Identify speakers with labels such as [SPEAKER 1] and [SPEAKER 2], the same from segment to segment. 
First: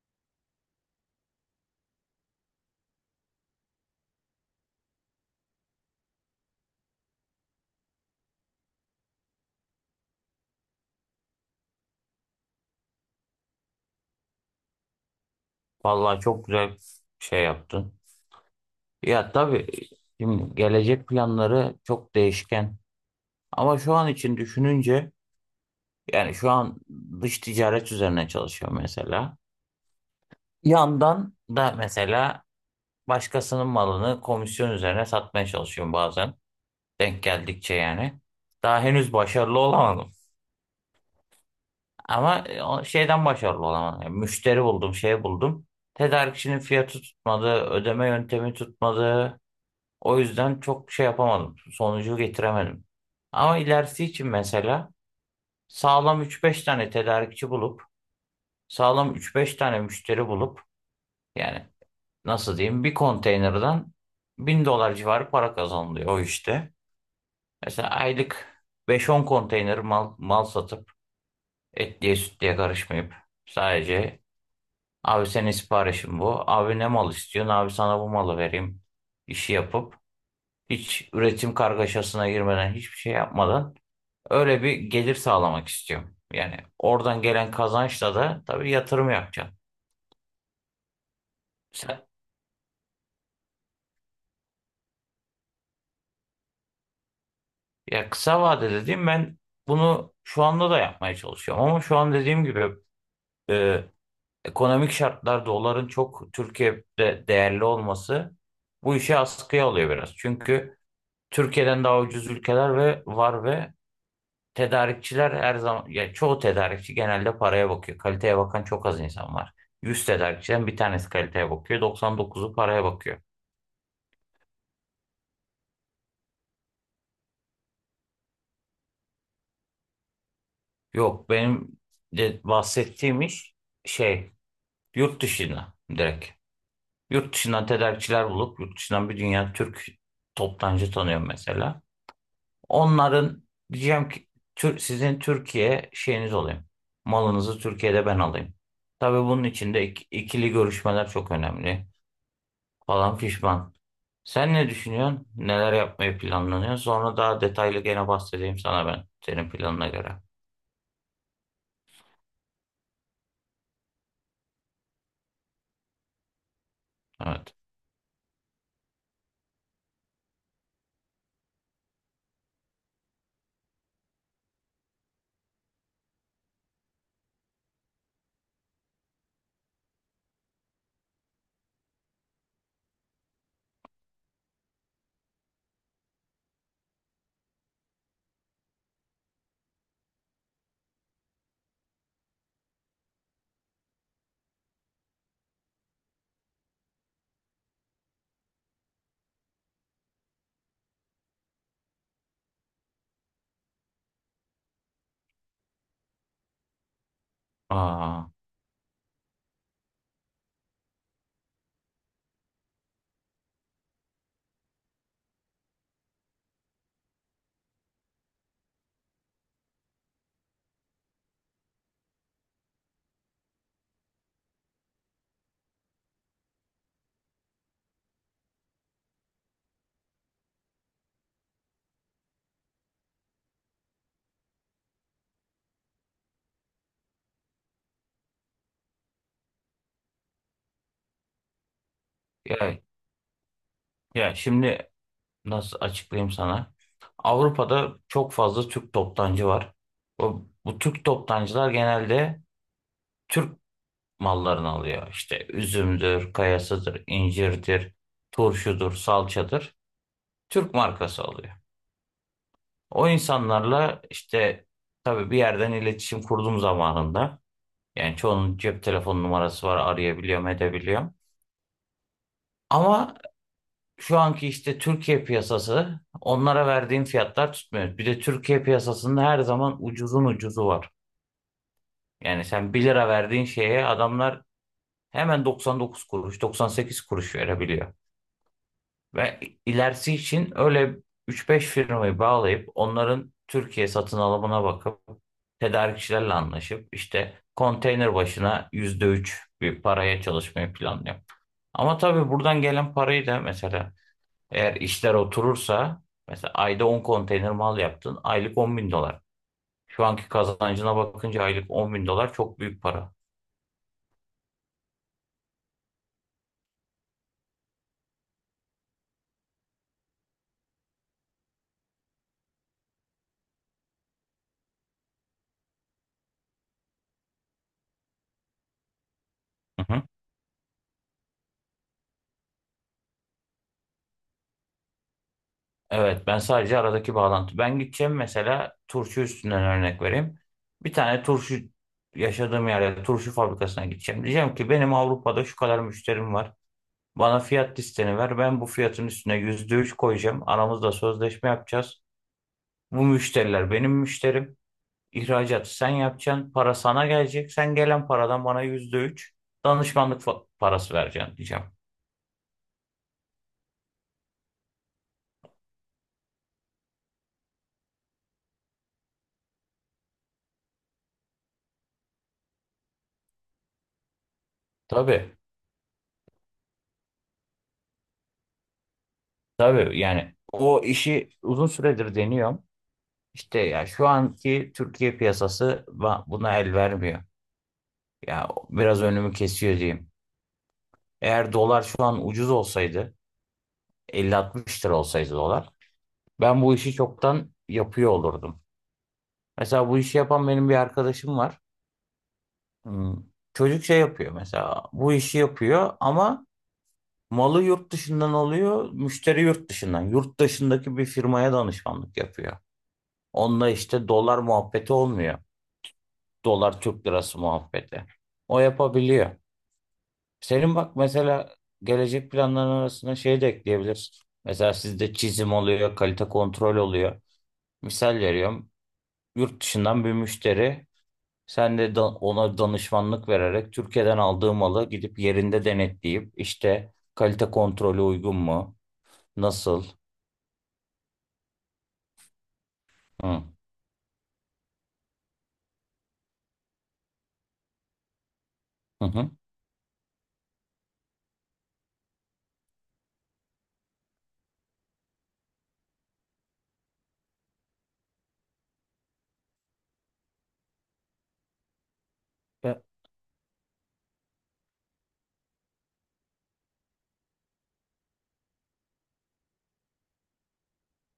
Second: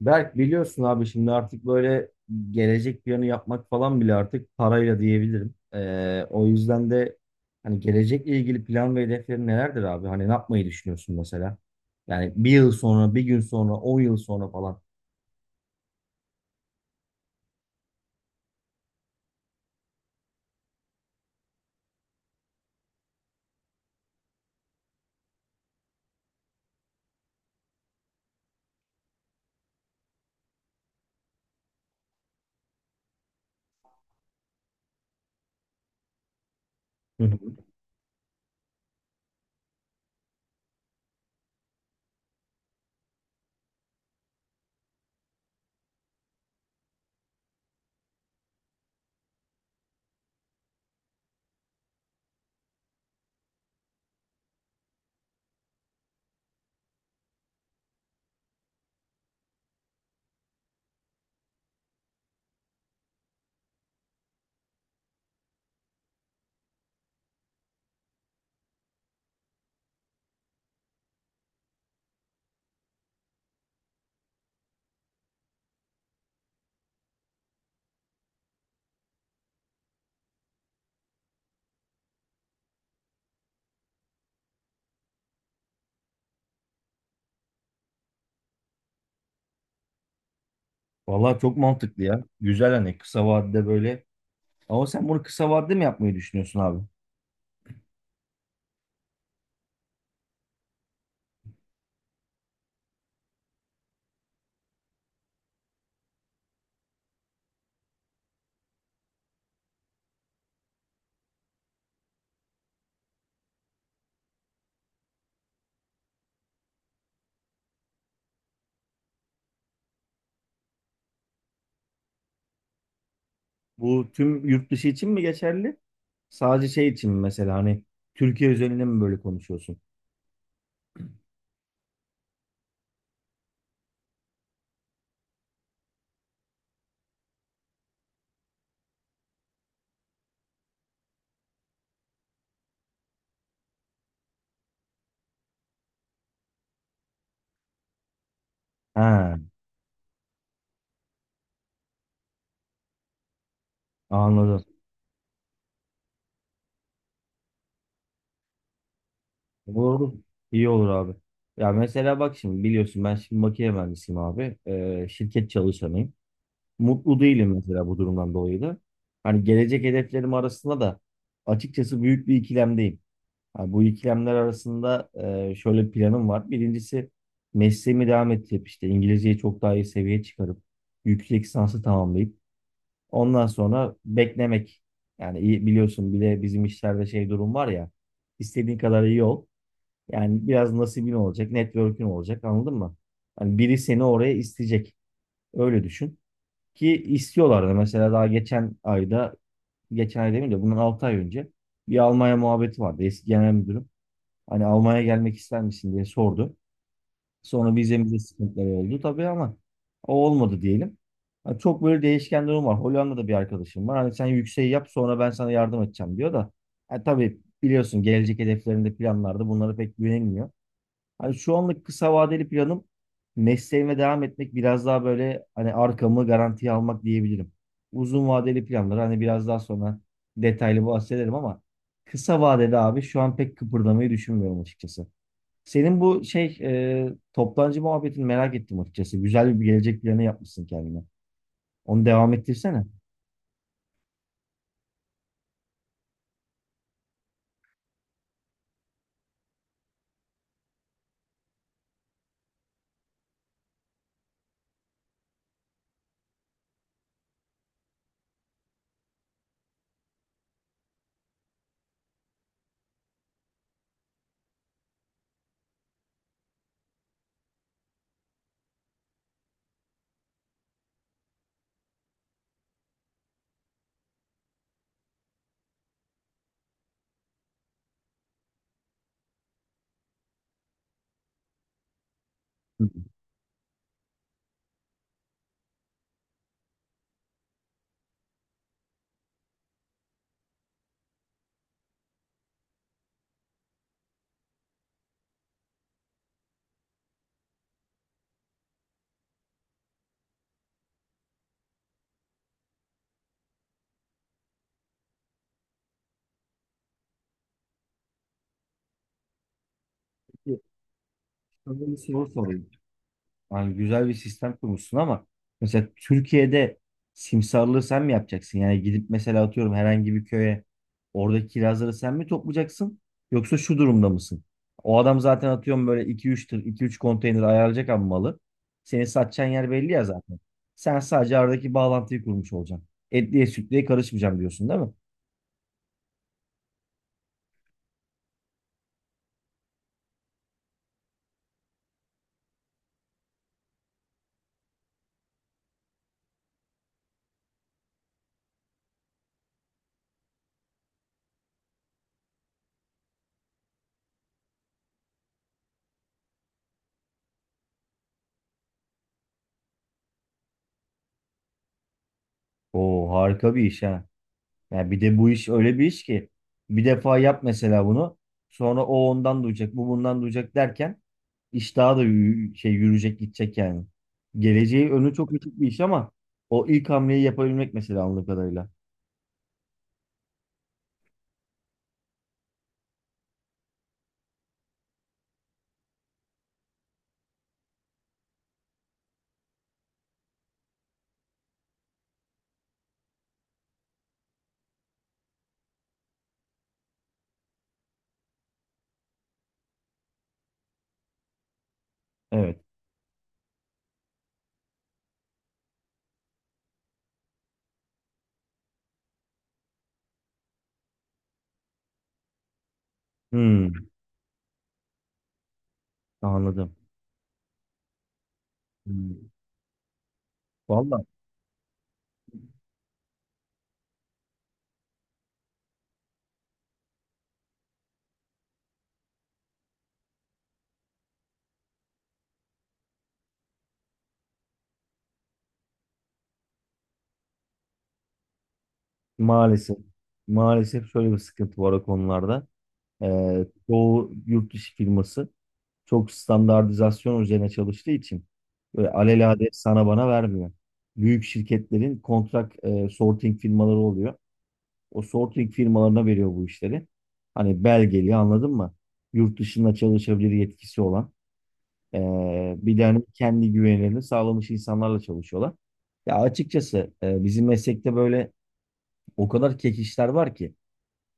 [SPEAKER 1] Berk biliyorsun abi şimdi artık böyle gelecek planı yapmak falan bile artık parayla diyebilirim. O yüzden de hani gelecekle ilgili plan ve hedeflerin nelerdir abi? Hani ne yapmayı düşünüyorsun mesela? Yani bir yıl sonra, bir gün sonra, 10 yıl sonra falan.
[SPEAKER 2] Vallahi çok güzel şey yaptın. Ya tabii şimdi gelecek planları çok değişken. Ama şu an için düşününce yani şu an dış ticaret üzerine çalışıyorum mesela. Yandan da mesela başkasının malını komisyon üzerine satmaya çalışıyorum bazen. Denk
[SPEAKER 1] Hı hı.
[SPEAKER 2] geldikçe yani. Daha henüz başarılı olamadım. Ama o şeyden başarılı olamadım. Yani müşteri buldum, şey buldum. Tedarikçinin fiyatı tutmadı, ödeme yöntemi tutmadı. O yüzden çok şey yapamadım. Sonucu getiremedim. Ama ilerisi için mesela sağlam üç beş tane tedarikçi bulup sağlam üç beş tane müşteri bulup yani nasıl diyeyim bir konteynerden 1.000 dolar civarı para kazanılıyor o işte. Mesela aylık beş on konteyner mal satıp etliye sütlüye karışmayıp sadece abi senin siparişin bu. Abi ne mal istiyorsun? Abi sana bu malı vereyim, işi yapıp hiç üretim kargaşasına girmeden hiçbir şey yapmadan öyle bir gelir sağlamak istiyorum. Yani oradan gelen kazançla da tabii yatırım yapacağım.
[SPEAKER 1] Vallahi çok mantıklı
[SPEAKER 2] Sen-
[SPEAKER 1] ya. Güzel hani kısa vadede böyle. Ama sen bunu kısa vadede mi yapmayı düşünüyorsun abi?
[SPEAKER 2] Ya kısa vade dediğim ben bunu şu anda da yapmaya çalışıyorum. Ama şu an dediğim gibi e, ekonomik şartlar doların çok Türkiye'de değerli olması bu işi askıya alıyor biraz. Çünkü Türkiye'den daha ucuz ülkeler ve var ve tedarikçiler her zaman ya çoğu tedarikçi genelde paraya bakıyor. Kaliteye bakan çok az insan var. 100 tedarikçiden bir tanesi kaliteye bakıyor. 99'u paraya bakıyor.
[SPEAKER 1] Bu tüm yurt dışı için mi geçerli? Sadece şey için mi mesela hani Türkiye özelinde mi böyle konuşuyorsun?
[SPEAKER 2] Yok benim de bahsettiğim iş şey yurt dışına direkt. Yurt dışından tedarikçiler bulup yurt dışından bir dünya Türk toptancı tanıyorum mesela. Onların diyeceğim ki sizin Türkiye şeyiniz olayım. Malınızı Türkiye'de ben alayım. Tabii
[SPEAKER 1] Ha,
[SPEAKER 2] bunun için de ikili görüşmeler çok önemli falan fişman. Sen
[SPEAKER 1] anladım.
[SPEAKER 2] ne düşünüyorsun? Neler yapmayı planlanıyor? Sonra daha detaylı gene bahsedeyim sana ben senin planına
[SPEAKER 1] Olur. Olur.
[SPEAKER 2] göre.
[SPEAKER 1] İyi olur abi. Ya mesela bak şimdi biliyorsun ben şimdi makine mühendisiyim abi. Şirket çalışanıyım. Mutlu değilim
[SPEAKER 2] Evet.
[SPEAKER 1] mesela bu durumdan dolayı da. Hani gelecek hedeflerim arasında da açıkçası büyük bir ikilemdeyim. Ha, bu ikilemler arasında şöyle bir planım var. Birincisi mesleğimi devam ettirip işte İngilizceyi çok daha iyi seviyeye çıkarıp yüksek lisansı tamamlayıp ondan sonra beklemek. Yani iyi, biliyorsun bile bizim işlerde şey durum var ya istediğin kadar iyi ol. Yani biraz nasibin olacak, network'ün olacak anladın mı? Hani biri seni oraya isteyecek. Öyle düşün. Ki istiyorlardı. Mesela daha geçen ayda, geçen ay demeyeyim de bundan 6 ay önce bir Almanya muhabbeti vardı. Eski genel müdürüm. Hani Almanya'ya gelmek ister misin diye sordu. Sonra vizemizde
[SPEAKER 2] Aa,
[SPEAKER 1] sıkıntılar oldu tabii ama o olmadı diyelim. Hani çok böyle değişken durum var. Hollanda'da bir arkadaşım var. Hani sen yükseği yap sonra ben sana yardım edeceğim diyor da. Ha, tabii biliyorsun gelecek hedeflerinde planlarda bunlara pek güvenilmiyor. Hani şu anlık kısa vadeli planım mesleğime devam etmek biraz daha böyle hani arkamı garantiye almak diyebilirim. Uzun vadeli planları hani biraz daha sonra detaylı bahsederim ama kısa vadede abi şu an pek kıpırdamayı düşünmüyorum açıkçası. Senin bu şey toptancı muhabbetini merak ettim açıkçası. Güzel bir gelecek planı yapmışsın kendine. Onu devam
[SPEAKER 2] ya
[SPEAKER 1] ettirsene.
[SPEAKER 2] Ya şimdi nasıl açıklayayım sana? Avrupa'da çok fazla Türk toptancı var. Bu Türk toptancılar genelde Türk mallarını alıyor. İşte üzümdür, kayasıdır, incirdir, turşudur, salçadır. Türk markası alıyor. O insanlarla işte tabii bir yerden iletişim kurduğum zamanında yani çoğunun cep telefon numarası var arayabiliyorum edebiliyorum. Ama şu anki işte Türkiye piyasası onlara verdiğin fiyatlar tutmuyor. Bir de Türkiye piyasasında her zaman ucuzun ucuzu var. Yani sen bir
[SPEAKER 1] Hı.
[SPEAKER 2] lira verdiğin şeye adamlar hemen 99 kuruş, 98 kuruş verebiliyor. Ve ilerisi için öyle 3-5 firmayı bağlayıp onların Türkiye satın alımına bakıp tedarikçilerle anlaşıp işte konteyner başına %3 bir paraya çalışmayı planlıyor. Ama tabii buradan gelen parayı da mesela eğer işler oturursa mesela ayda 10 konteyner mal yaptın aylık 10.000 dolar. Şu anki
[SPEAKER 1] Peki,
[SPEAKER 2] kazancına bakınca aylık
[SPEAKER 1] sana
[SPEAKER 2] on
[SPEAKER 1] bir
[SPEAKER 2] bin
[SPEAKER 1] soru
[SPEAKER 2] dolar çok
[SPEAKER 1] sorayım.
[SPEAKER 2] büyük para.
[SPEAKER 1] Yani güzel bir sistem kurmuşsun ama mesela Türkiye'de simsarlığı sen mi yapacaksın? Yani gidip mesela atıyorum herhangi bir köye oradaki kirazları sen mi toplayacaksın? Yoksa şu durumda mısın? O adam zaten atıyorum böyle iki üç tır, iki üç konteyner ayarlayacak ama malı. Seni satacağın yer belli
[SPEAKER 2] Hı hı.
[SPEAKER 1] ya zaten. Sen sadece aradaki bağlantıyı kurmuş olacaksın. Etliye sütlüye karışmayacağım diyorsun değil mi?
[SPEAKER 2] Evet ben sadece aradaki bağlantı. Ben gideceğim mesela turşu üstünden örnek vereyim. Bir tane turşu yaşadığım yerde turşu fabrikasına gideceğim. Diyeceğim ki benim Avrupa'da şu kadar müşterim var. Bana fiyat listeni ver. Ben bu fiyatın üstüne %3 koyacağım. Aramızda sözleşme yapacağız. Bu müşteriler benim müşterim. İhracatı sen yapacaksın. Para sana gelecek. Sen gelen paradan bana %3 danışmanlık parası vereceksin diyeceğim.
[SPEAKER 1] Oo harika bir iş ha. Yani bir de bu iş öyle bir iş ki bir defa yap mesela bunu. Sonra o ondan duyacak, bu bundan duyacak derken iş daha da yürüyecek, gidecek yani. Geleceği önü çok
[SPEAKER 2] Tabii.
[SPEAKER 1] açık bir iş ama o ilk hamleyi yapabilmek mesela anladığım kadarıyla.
[SPEAKER 2] Tabii yani o işi uzun süredir deniyorum. İşte ya şu anki Türkiye piyasası buna el vermiyor. Ya biraz önümü kesiyor diyeyim. Eğer dolar şu an ucuz olsaydı 50-60 lira olsaydı dolar ben bu işi çoktan yapıyor olurdum. Mesela bu işi yapan benim bir arkadaşım var.
[SPEAKER 1] Evet.
[SPEAKER 2] Hmm, Çocuk şey yapıyor mesela bu işi yapıyor ama malı yurt dışından alıyor, müşteri yurt dışından. Yurt dışındaki bir firmaya danışmanlık yapıyor. Onunla
[SPEAKER 1] Hmm,
[SPEAKER 2] işte dolar muhabbeti olmuyor.
[SPEAKER 1] anladım.
[SPEAKER 2] Dolar Türk lirası muhabbeti. O
[SPEAKER 1] Hmm.
[SPEAKER 2] yapabiliyor. Senin bak
[SPEAKER 1] Valla
[SPEAKER 2] mesela gelecek planların arasında şey de ekleyebilirsin. Mesela sizde çizim oluyor, kalite kontrol oluyor. Misal veriyorum. Yurt dışından bir müşteri sen de ona danışmanlık vererek Türkiye'den aldığı malı gidip yerinde denetleyip işte kalite kontrolü uygun mu?
[SPEAKER 1] maalesef
[SPEAKER 2] Nasıl?
[SPEAKER 1] maalesef şöyle bir sıkıntı var o konularda.
[SPEAKER 2] Hı.
[SPEAKER 1] Çoğu yurt dışı firması çok standartizasyon üzerine çalıştığı için böyle
[SPEAKER 2] Hı hı.
[SPEAKER 1] alelade sana bana vermiyor. Büyük şirketlerin kontrak sorting firmaları oluyor. O sorting firmalarına veriyor bu işleri. Hani belgeli anladın mı? Yurt dışında çalışabilir yetkisi olan. e,
[SPEAKER 2] Ya,
[SPEAKER 1] Bir de hani kendi güvenilerini sağlamış insanlarla çalışıyorlar. Ya açıkçası bizim meslekte böyle o kadar kek işler var ki.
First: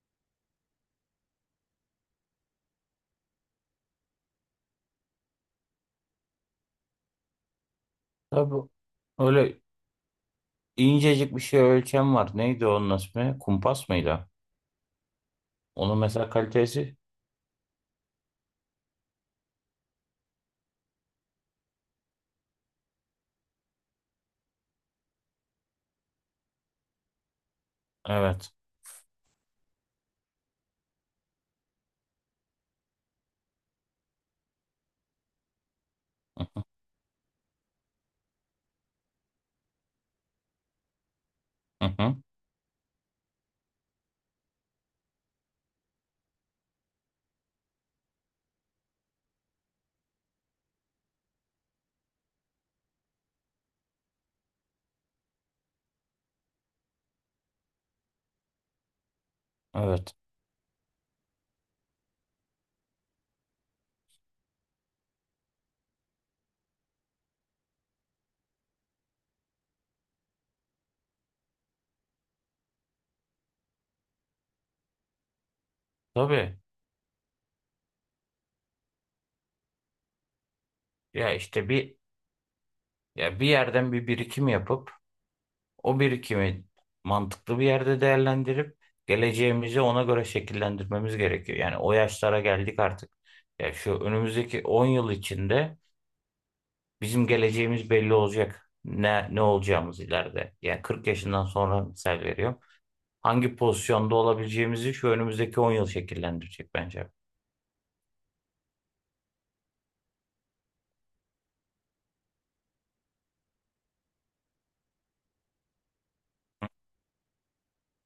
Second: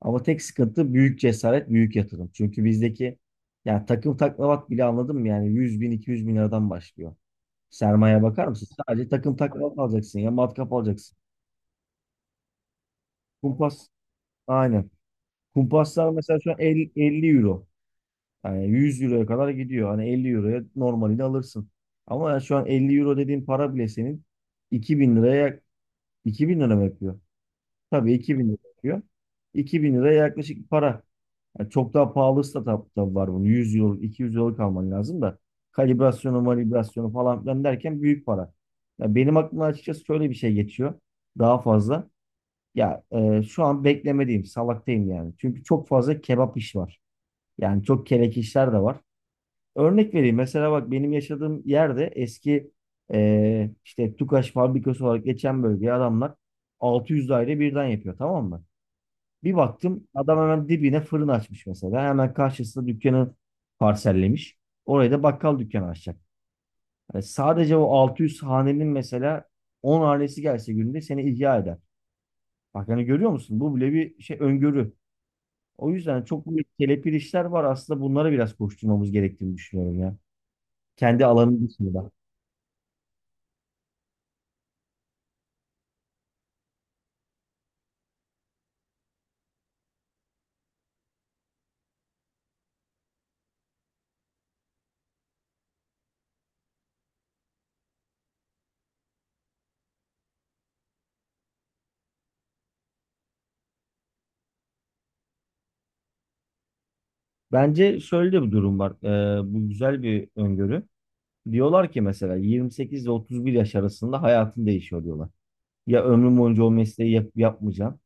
[SPEAKER 1] Ama tek sıkıntı büyük cesaret, büyük yatırım. Çünkü bizdeki yani takım taklavat bile anladım yani 100 bin, 200 bin liradan başlıyor. Sermaye bakar mısın?
[SPEAKER 2] tabii
[SPEAKER 1] Sadece takım
[SPEAKER 2] öyle
[SPEAKER 1] taklavat alacaksın ya matkap alacaksın.
[SPEAKER 2] incecik bir şey ölçem var. Neydi onun ismi?
[SPEAKER 1] Kumpas
[SPEAKER 2] Kumpas mıydı?
[SPEAKER 1] aynen.
[SPEAKER 2] Onun
[SPEAKER 1] Kumpaslar
[SPEAKER 2] mesela
[SPEAKER 1] mesela şu an 50,
[SPEAKER 2] kalitesi.
[SPEAKER 1] 50 euro. Yani 100 euroya kadar gidiyor. Hani 50 euroya normalini alırsın. Ama yani şu an 50 euro dediğin para bile senin 2000 liraya 2000 lira mı yapıyor? Tabii 2000
[SPEAKER 2] Evet.
[SPEAKER 1] lira yapıyor. 2000 liraya yaklaşık para. Yani çok daha pahalı startup'ta var bunun. 100 yıl, 200 yıllık alman lazım da. Kalibrasyonu, validasyonu falan filan derken büyük para. Ya benim aklımdan açıkçası şöyle bir şey geçiyor. Daha
[SPEAKER 2] Hı
[SPEAKER 1] fazla.
[SPEAKER 2] hı.
[SPEAKER 1] Ya şu an beklemediğim, salaktayım yani. Çünkü çok fazla kebap iş var. Yani çok kelek işler de var. Örnek vereyim. Mesela bak benim yaşadığım yerde eski işte Tukaş fabrikası olarak geçen bölgeye adamlar 600 daire birden yapıyor tamam mı? Bir baktım
[SPEAKER 2] Evet.
[SPEAKER 1] adam hemen dibine fırın açmış mesela. Hemen karşısında dükkanı parsellemiş. Oraya da bakkal dükkanı açacak. Yani sadece o 600 hanenin mesela 10 hanesi gelse günde seni ihya eder. Bak hani görüyor musun? Bu bile bir şey öngörü. O yüzden çok
[SPEAKER 2] Tabii.
[SPEAKER 1] büyük kelepir işler var. Aslında bunlara biraz koşturmamız gerektiğini düşünüyorum ya. Kendi
[SPEAKER 2] Ya
[SPEAKER 1] alanının
[SPEAKER 2] işte bir
[SPEAKER 1] dışında.
[SPEAKER 2] ya bir yerden bir birikim yapıp o birikimi mantıklı bir yerde değerlendirip geleceğimizi ona göre şekillendirmemiz gerekiyor. Yani o yaşlara geldik artık. Ya şu önümüzdeki 10 yıl içinde bizim geleceğimiz belli olacak. Ne olacağımız ileride. Yani 40 yaşından sonra misal veriyorum, hangi pozisyonda olabileceğimizi şu önümüzdeki 10 yıl şekillendirecek bence.
[SPEAKER 1] Bence şöyle de bir durum var. Bu güzel bir öngörü. Diyorlar ki mesela 28 ile 31 yaş arasında hayatın değişiyor diyorlar. Ya ömrüm boyunca o mesleği yapmayacağım.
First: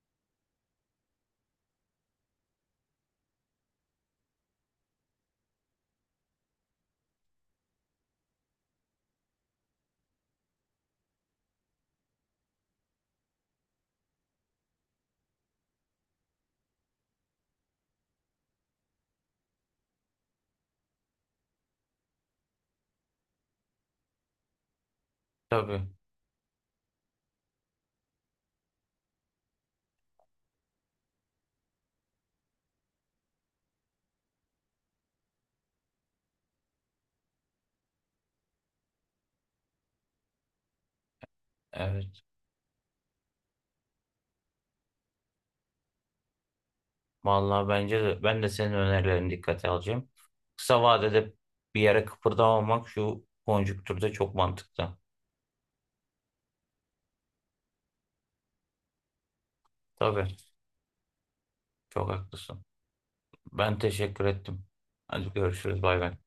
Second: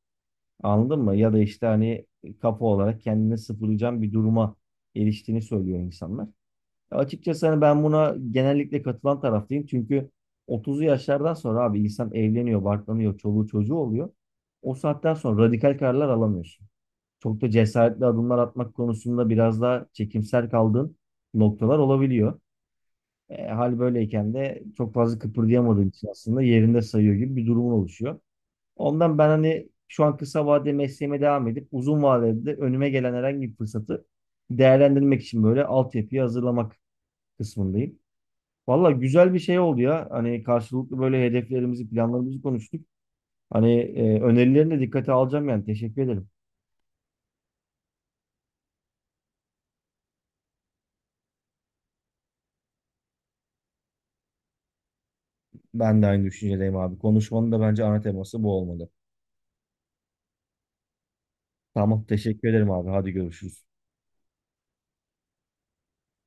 [SPEAKER 1] Anladın mı? Ya da işte hani kafa olarak kendini sıfırlayacağım bir duruma eriştiğini söylüyor insanlar. Ya açıkçası hani ben buna genellikle katılan taraftayım. Çünkü 30'lu yaşlardan sonra abi insan evleniyor, barklanıyor, çoluğu çocuğu oluyor. O saatten sonra radikal kararlar alamıyorsun. Çok da cesaretli adımlar atmak konusunda biraz daha çekimser kaldığın noktalar olabiliyor. Hal böyleyken de çok fazla
[SPEAKER 2] Tabii.
[SPEAKER 1] kıpırdayamadığın için aslında yerinde sayıyor gibi bir durumun oluşuyor. Ondan ben hani şu an kısa vadeli mesleğime devam edip uzun vadede de önüme gelen herhangi bir fırsatı değerlendirmek için böyle altyapıyı hazırlamak kısmındayım. Valla güzel bir şey oldu ya. Hani karşılıklı böyle hedeflerimizi,
[SPEAKER 2] Evet.
[SPEAKER 1] planlarımızı konuştuk. Hani önerilerini de dikkate alacağım yani. Teşekkür ederim.
[SPEAKER 2] Vallahi bence de ben de senin önerilerini dikkate alacağım. Kısa vadede bir yere kıpırdamamak şu konjüktürde çok mantıklı.
[SPEAKER 1] Ben de aynı düşüncedeyim abi. Konuşmanın da bence ana teması bu olmalı.
[SPEAKER 2] Tabii.
[SPEAKER 1] Tamam,
[SPEAKER 2] Çok
[SPEAKER 1] teşekkür
[SPEAKER 2] haklısın.
[SPEAKER 1] ederim abi. Hadi görüşürüz.
[SPEAKER 2] Ben teşekkür ettim. Hadi görüşürüz. Bay bay.